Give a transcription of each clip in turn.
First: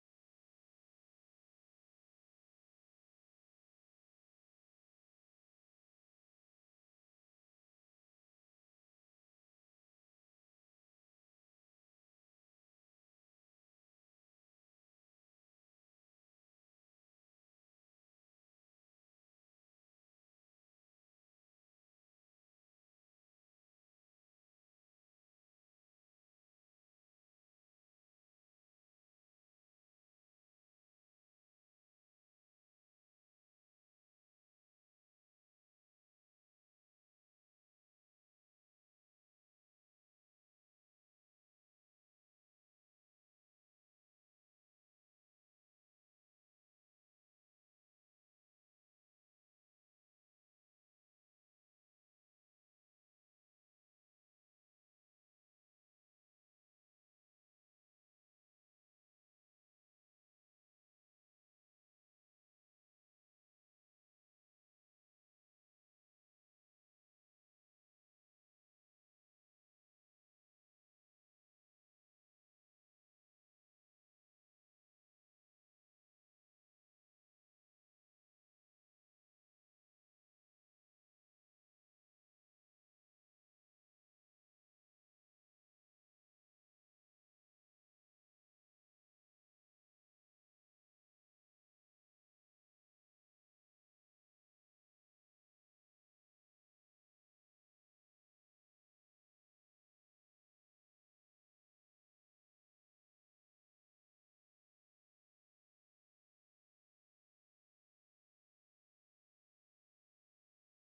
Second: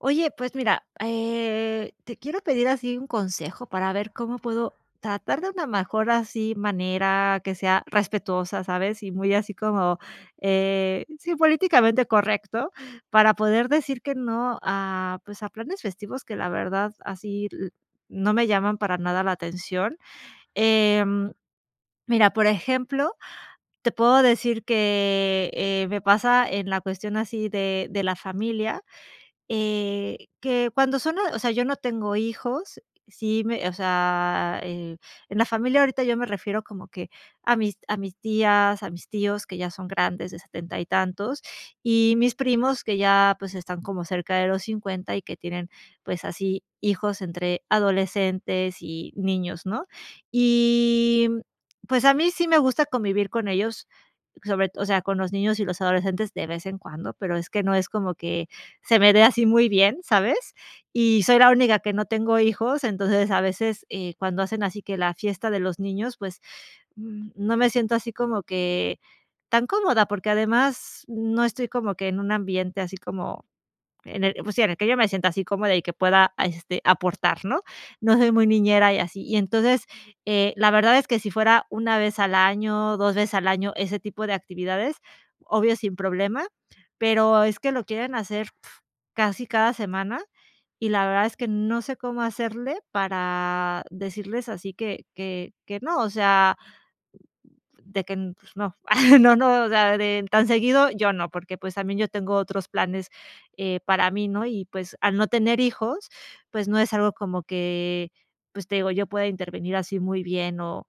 Oye, pues mira, eh, te quiero pedir así un consejo, para ver cómo puedo tratar de una mejor así manera que sea respetuosa, ¿sabes? Y muy así como, eh, sí, políticamente correcto para poder decir que no a, pues, a planes festivos que la verdad así lo no me llaman para nada la atención. Em, mira, por ejemplo, te puedo decir que, eh eh, me pasa en la cuestión así de de la familia, eh, que cuando son, o sea, yo no tengo hijos. Sí, me o sea, eh, en la familia ahorita yo me refiero como que a mis a mis tías, a mis tíos que ya son grandes de 70, y tantos y mis primos que ya, pues, están como cerca de los 50, y que tienen, pues, así hijos entre adolescentes y niños, ¿no? Y, mm, pues a mí sí me gusta convivir con ellos, sobre todo, o sea, con los niños y los adolescentes de vez en cuando, pero, es que, no es como que, se me de así muy bien, ¿sabes? Y soy la única que no tengo hijos, entonces a veces, eh, cuando hacen así que la fiesta de los niños, pues, mm, no me siento así como que tan cómoda, porque, además, no estoy como que en un ambiente así como, en el, pues sí, en el que yo me sienta así cómoda y que pueda este aportar, ¿no? No soy muy niñera y así. Y entonces, eh, la verdad es que si fuera 1, vez al año, 2, veces al año, ese tipo de actividades, obvio, sin problema, pero, es que lo quieren hacer uf, casi cada semana. Y la verdad es que no sé cómo hacerle para decirles así que que que no. O sea, de que n no no, pues no, ah ah, no, o sea, de tan seguido, yo no. Porque, pues, también yo tengo otros planes, eh, para mí, ¿no? Y pues, al no tener hijos, pues, no es algo como que pues te digo, yo pueda intervenir así muy bien o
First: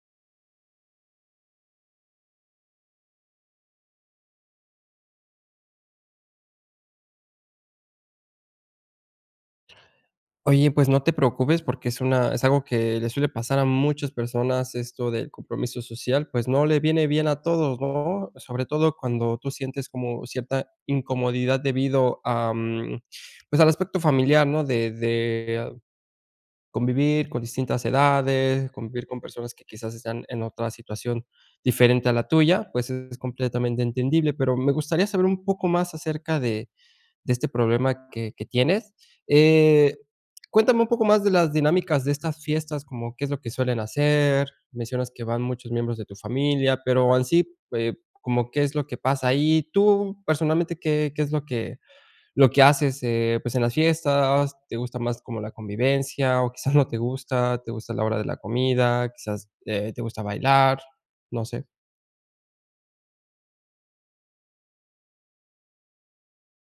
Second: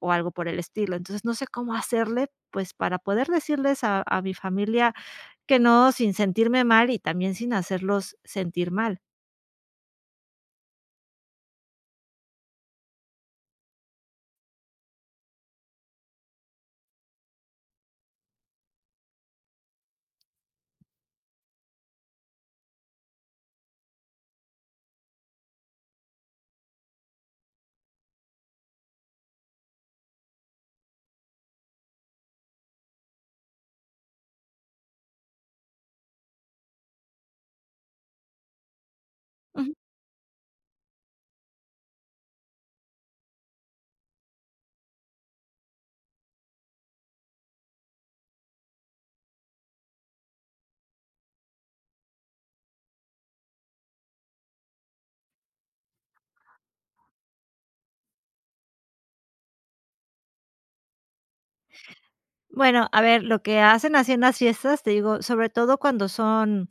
o algo por el estilo. Entonces no sé, cómo hacerle, pues, para poder decirles a a mi familia que no, sin sentirme mal y también sin hacerlos sentir mal. Oye, pues, no te preocupes, porque es una es algo que le suele pasar a muchas personas. Esto del compromiso social, pues, no le viene bien a todos, no, sobre todo cuando tú sientes como cierta incomodidad debido, am, a, pues al aspecto familiar, no de de convivir con distintas edades, convivir con personas que quizás están en otra situación diferente a la tuya. Pues, es completamente entendible, pero me gustaría saber un poco más acerca de de este problema que que tienes, Ujú. eh, cuéntame un poco más de las dinámicas de estas fiestas, como, ¿qué es lo que suelen hacer? Mencionas que van muchos miembros de tu familia, pero, en sí, eh, como que es lo que pasa ahí tú personalmente, ¿qué qué es lo que lo que haces? Eh, pues en las fiestas, te gusta más como la convivencia o quizás no te gusta, te gusta la hora de la comida, quizás, eh, te gusta bailar, no sé. Bueno, a ver lo que hacen así en las fiestas, te digo sobre todo cuando son,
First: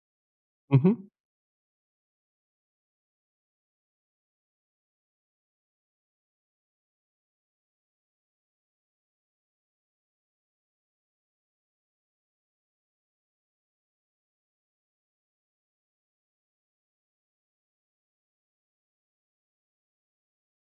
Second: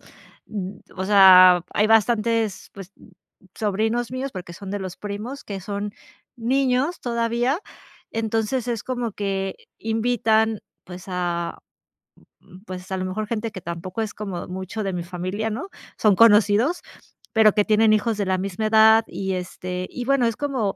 o Ujú. sea, hay bastantes, pues, sobrinos míos, porque son de los primos, que son niños todavía, entonces es como que invitan, pues, a, mm, pues, a lo mejor gente que tampoco es como mucho de mi familia, ¿no?, son conocidos, pero, que tienen hijos de la misma edad y este, y bueno, es como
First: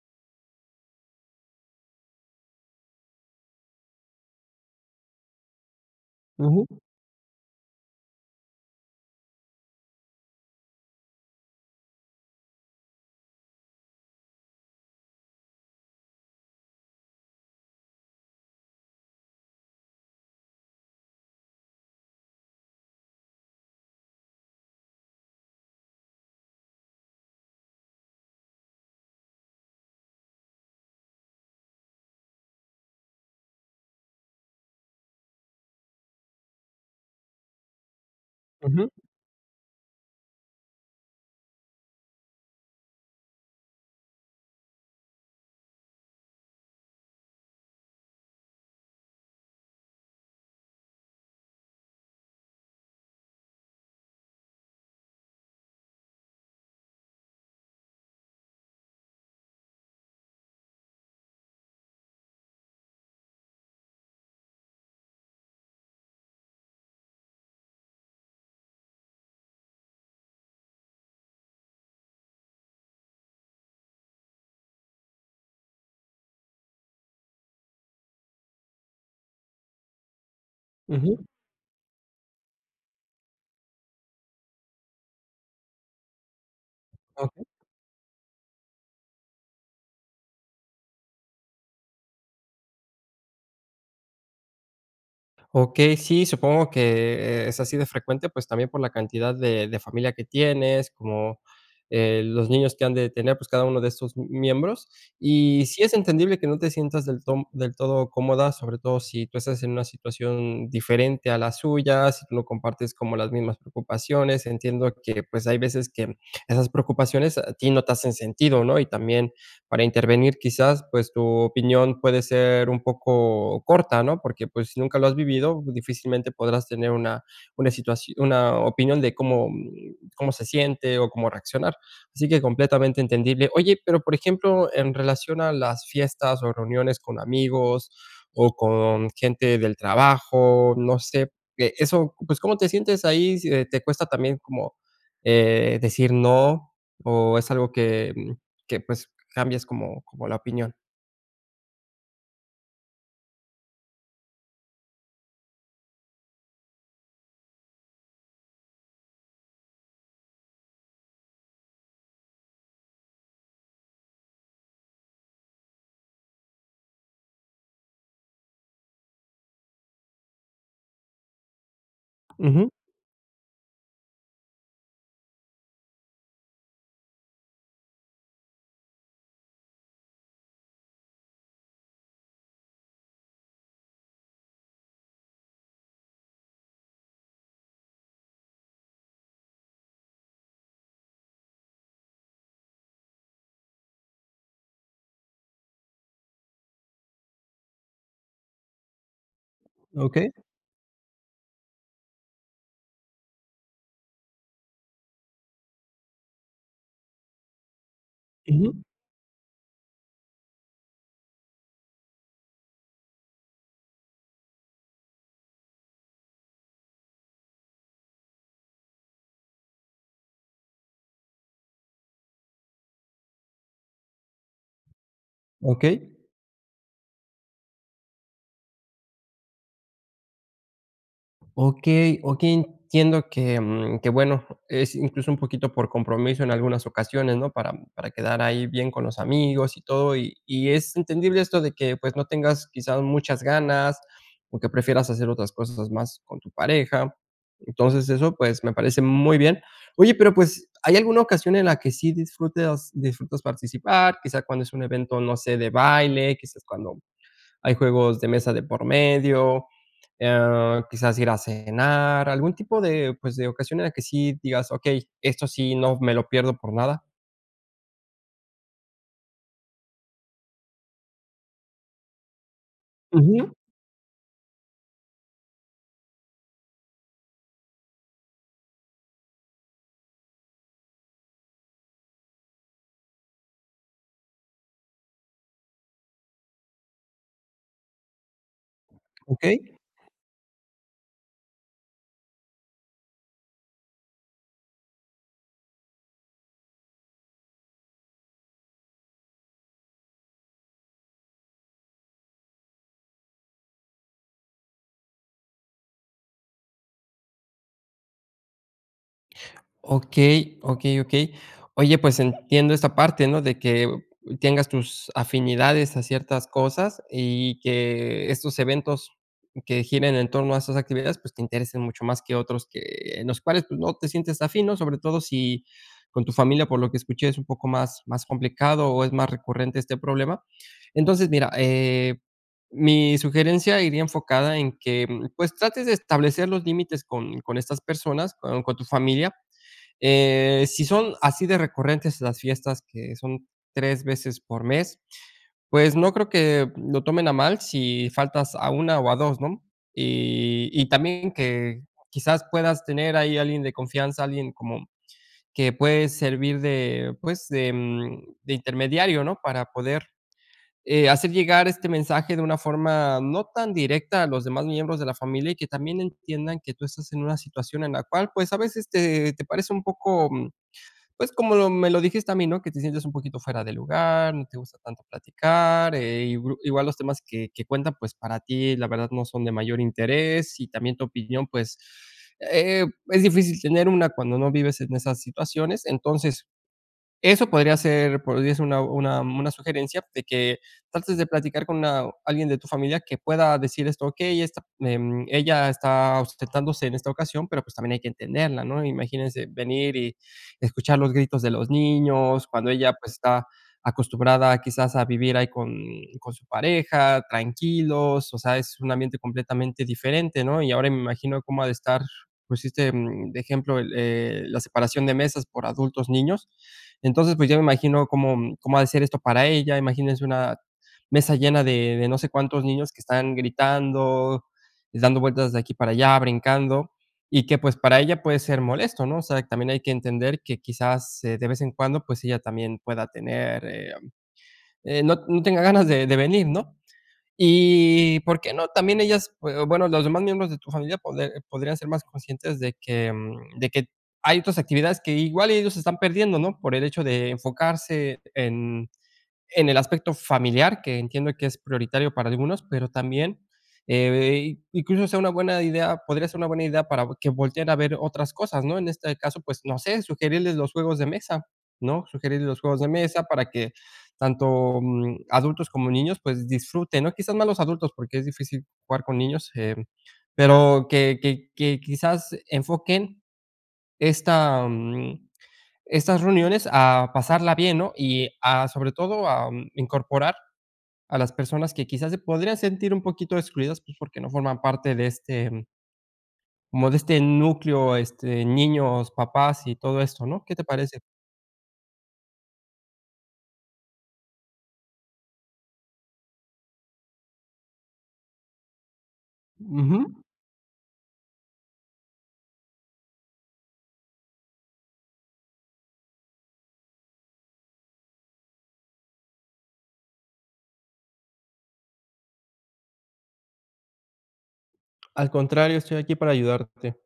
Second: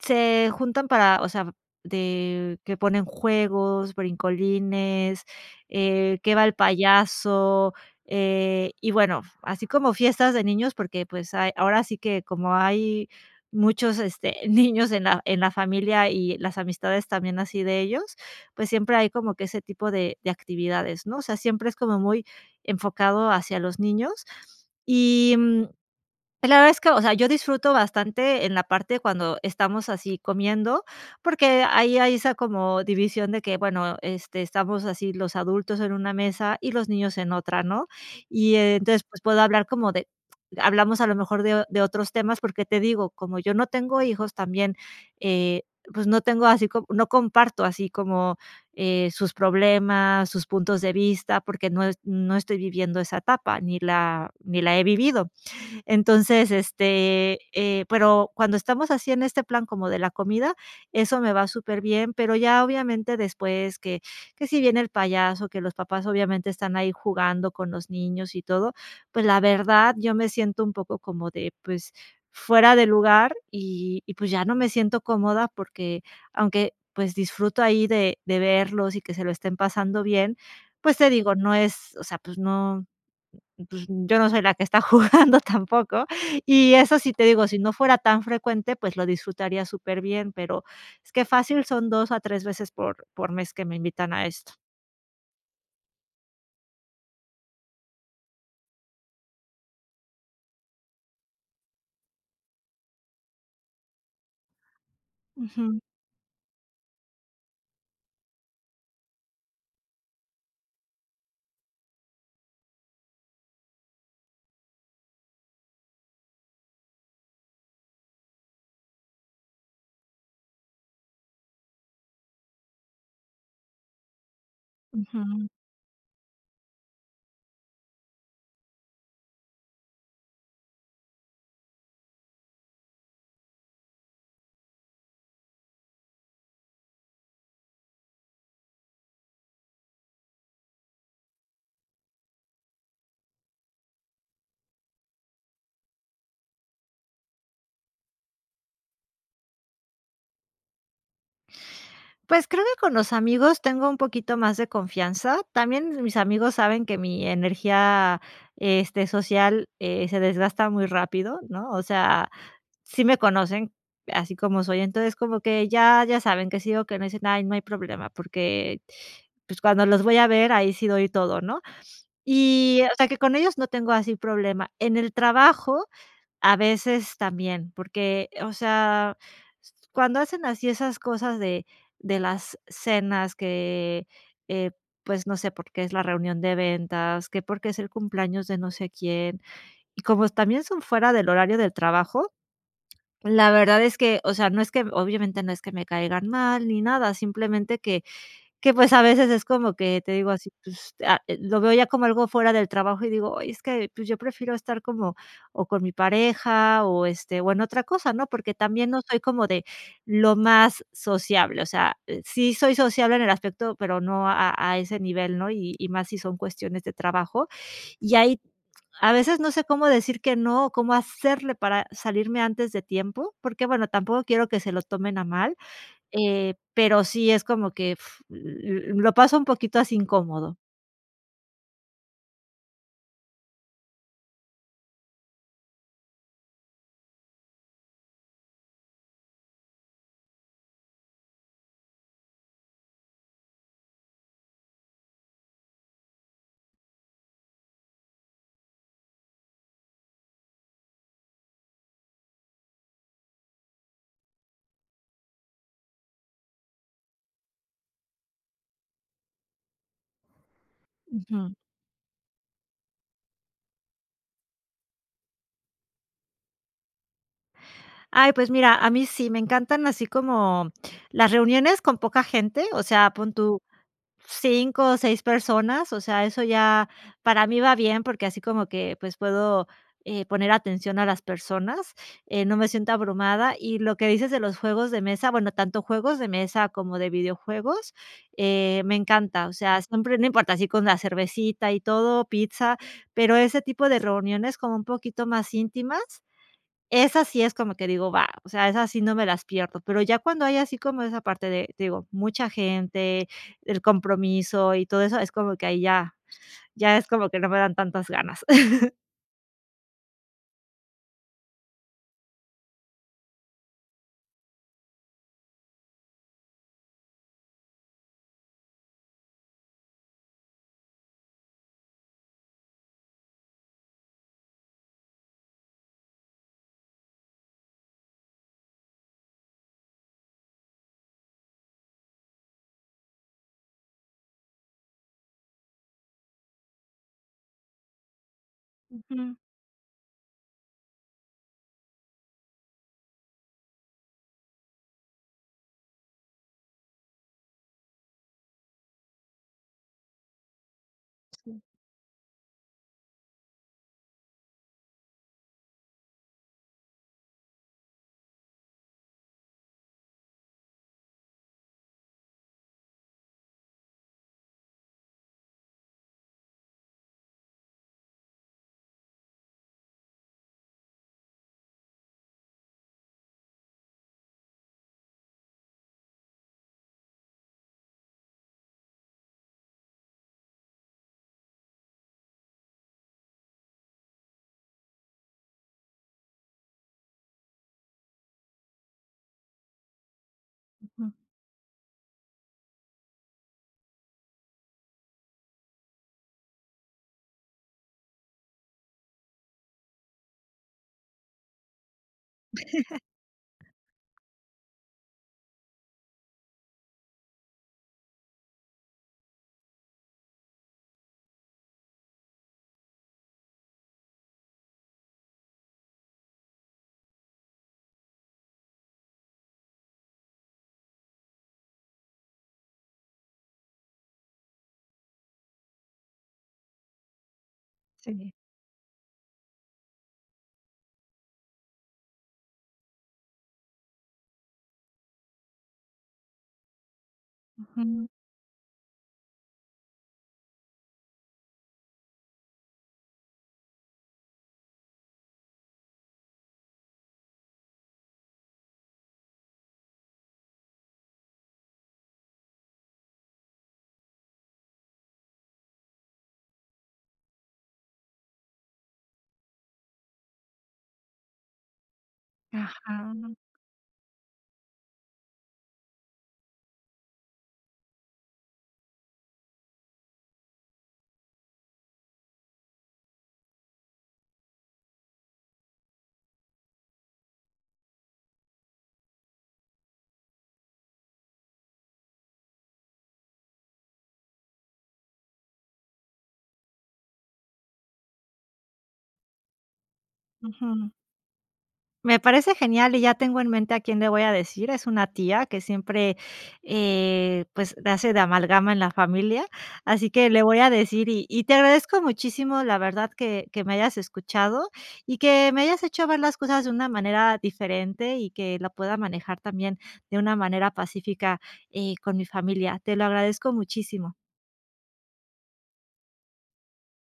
se juntan para, o sea, de que ponen juegos, brincolines, eh, que va el Ujú. payaso, eh, y bueno, así como fiestas de niños, porque, pues, hay ahora sí que como hay muchos este niños en la en la familia y las amistades también así de ellos, pues, siempre hay como que ese tipo de de actividades, ¿no?, o sea, siempre es como muy enfocado hacia los niños y, mm, la verdad es que, o sea, yo disfruto bastante en la parte cuando estamos así comiendo, porque, ahí hay esa como división de que bueno, este estamos así los adultos en una mesa y los niños en otra, ¿no? Y Ujú. entonces, pues, puedo hablar como de hablamos a lo mejor de de otros temas porque te digo como yo no tengo hijos también, eh, pues, no tengo así no comparto así como, eh, sus problemas, sus puntos de vista, porque no no estoy viviendo esa etapa, ni la ni la he vivido. Entonces, este, eh, pero, cuando estamos así en este plan como de la comida, eso me va superbién, pero, ya obviamente, después que que si viene el payaso, que los papás obviamente están ahí jugando con los niños y todo, pues la verdad, yo me siento un poco como de pues, fuera de lugar y y pues ya no me siento cómoda porque, aunque pues, disfruto ahí de de verlos y que se lo estén pasando bien, pues te Ujú. digo, no es, o sea, pues no, pues, yo no soy la que está jugando tampoco. Y eso sí te digo, Okey. si no fuera tan frecuente, pues, lo disfrutaría superbién, pero, es que fácil son 2 a 3, veces por por mes que me invitan a esto. Okey, sí, supongo que, eh, es así de frecuente, pues, también por la cantidad de de familia que tienes como, eh, los niños que han de tener, pues, cada uno de estos miembros, y Ujú. si es entendible que no te sientas del ton del todo cómoda, sobre todo si tú estás en una situación diferente a la suya, si tú no compartes como las mismas preocupaciones. Entiendo que, pues, hay veces que esas preocupaciones a ti no te hacen sentido, ¿no?, y también para intervenir quizás, pues, tu opinión puede ser un poco corta, ¿no? Porque, pues, nunca lo has Ujú. vivido, difícilmente, podrás tener una una situación una opinión de cómo cómo se siente o cómo reaccionar, así que completamente entendible, oye, pero, por ejemplo, en relación a las fiestas o reuniones con amigos, o con gente del trabajo, no sé, eh eso, pues, ¿cómo te sientes ahí, si te cuesta también como, eh, decir no, o es algo que que, mm, pues, cambias como como la opinión? Pues, creo que con los amigos, tengo un poquito más de confianza, también mis amigos saben que mi energía, este, social, eh, se desgasta muy rápido, ¿no? O sea, sí me conocen así como soy, entonces como que ya ya saben que sí o que no dicen, ay, no hay problema porque, pues, cuando los voy a ver ahí sí doy todo, ¿no?, Ujú. y o sea, que con ellos no tengo así problema, en el trabajo, a veces también, porque, o sea, cuando hacen así esas cosas de de las cenas que, eh, pues, no sé, por qué es la reunión de ventas, que porque es el cumpleaños de no sé quién y como también son fuera del horario del trabajo, la verdad es que, o sea, no es que obviamente no es que me caigan mal ni nada, simplemente que que, pues, a veces es como que, te digo Okey. así, pues, lo veo ya como algo fuera del trabajo y digo, ay, es que, pues, yo prefiero estar como, o con mi pareja, o este o en otra cosa, ¿no? Porque Ujú. también no soy como de lo más sociable, o sea, sí soy sociable en el aspecto, pero, no a a ese nivel, ¿no? Y y más si son cuestiones de trabajo y ahí a veces no sé cómo decir que no, o cómo hacerle para salirme antes de tiempo porque, bueno, tampoco quiero que se lo tomen a mal, Okey. eh, pero, sí es como que uf, l lo paso un poquito así incómodo. Okey, okey, entiendo que, mm, que bueno, es incluso un poquito por compromiso en algunas ocasiones, ¿no?, para para quedar ahí bien con los amigos y todo, y y es entendible esto de que pues, no tengas quizá muchas ganas, o que prefieras hacer otras cosas más con tu pareja, entonces eso, pues, me parece muy bien. Oye, pero, pues, ¿hay alguna ocasión en la que sí disfrutas disfrutas participar? Quizá cuando es un evento, no sé, de baile, quizás cuando hay juegos de mesa de por medio. Ah, quizás ir a Ujú. cenar algún tipo de, pues, de ocasiones que sí digas: "Okey, esto sí no me lo pierdo por nada". Ay, pues mira, a mí sí me encantan así como las reuniones con poca gente. O sea, pon Ujú. tú 5, o 6, personas. O sea, eso ya para mí va bien, porque, así como que, pues puedo, eh, poner atención a las personas, eh, no me siento abrumada, y lo que dices de los juegos de mesa. Bueno, tanto juegos de mesa como de videojuegos, eh, me encanta. O Okey. sea, siempre no importa así con la cervecita y todo pizza, pero ese tipo de reuniones como un poquito más íntimas, esas sí es como que digo, va, o sea, esas sí no me las pierdo, pero ya cuando hay así como esa parte de, te digo, mucha gente, el compromiso y todo eso, es como que ahí ya ya es como que no me dan tantas ganas. Okey, okey, okey. Oye, pues, entiendo esa parte, ¿no?, de que tengas tus afinidades a ciertas cosas y que estos eventos que giren en torno a esas actividades, pues, te interesen mucho más que otros que en los cuales tú no te sientes afin, ¿no? Sobre todo si con tu familia, por lo que escuché, es un poco más más complicado o es más recurrente este problema, entonces, mira, eh, mi sugerencia iría enfocada en que pues, trates de establecer los límites con con estas personas con con tu familia, Ujú. eh, si son así de recurrentes las fiestas que son 3, veces por mes, pues, no creo que lo tomen a mal si faltas a 1, o a 2, ¿no?, y y también Sí. que quizás puedas tener ahí alguien de confianza, alguien como que puede servir de pues, de, mm, de intermediario, ¿no? Para poder, eh, hacer llegar este mensaje de una forma no tan directa a los demás miembros de la familia y que también entiendan que tú estás en una situación en la cual pues, a veces te te parece un poco, pues, como me lo dijiste también, no que te sientes un poquito fuera de lugar, no te gusta tanto platicar, eh, igual los temas que que cuentan, pues, para ti, la verdad no son de mayor interés y también tu opinión pues, eh, mm, es difícil tener una cuando no vives en esas situaciones. Entonces, eso podría ser podría ser una una una sugerencia de que Ujú. trates de platicar con a alguien de tu familia que pueda decir esto: "Okey, em, ella está ausentándose en esta ocasión, pero pues, también hay que entenderla, ¿no?, imagínese venir y escuchar los gritos de los niños, cuando ella pues, está acostumbrada quizás a vivir ahí con con su pareja tranquilos". O sea, es un ambiente completamente diferente, ¿no? Y ahora me imagino cómo ha, de estar, pues, este de ejemplo, eh, la separación de mesas por adultos, niños, entonces pues, yo me imagino cómo cómo ha de ser esto para ella. Imagínense una mesa llena de de no sé, cuántos niños que están gritando, dando vueltas de aquí para allá, brincando y que pues, para ella Sí. puede ser molesto, ¿no? O sea, también hay que entender que quizás, eh, de vez en cuando, pues, ella también pueda tener, eh, mm, no no tenga ganas de de venir, ¿no? Ujú. Y por qué, no también ellas, eh, bueno, los demás miembros de tu familia, pod podrían ser más conscientes de que, mm, de que hay otras actividades que igual ellos se están perdiendo, ¿no? por el hecho de enfocarse en en el aspecto familiar, que entiendo que es prioritario para algunos, pero, también, eh, incluso sea una buena idea podría ser una buena idea para que volte a ver otras cosas, ¿no? En este caso, pues, no sé sugerirles los juegos de mesa, ¿no? Sugerirles los juegos de Ajá. mesa para que tanto, mm, adultos como niños pues, disfruten, ¿no?, quizás más los adultos, porque, es difícil jugar con niños, em, pero que que que quizás enfoquen esta, mm, estas reuniones a pasarla bien, ¿no? Y a sobre todo, a, mm, incorporar a las personas que quizás se podrían sentir un poquito excluidas, pues, porque no forman parte de este, mm como de este núcleo, este, niños, papás y todo esto, ¿no? ¿Qué te Ujú. parece? Me parece genial y ya tengo en mente a quién le voy a decir. Es una tía que siempre, eh, pues, hace de amalgama en la familia, así Ujú. que le voy a decir y y te agradezco muchísimo la verdad que que me hayas escuchado y que me hayas hecho ver las cosas de una manera diferente y que la pueda manejar también de una manera pacífica, eh, con mi familia, te lo agradezco muchísimo. Al contrario, estoy aquí para ayudarte.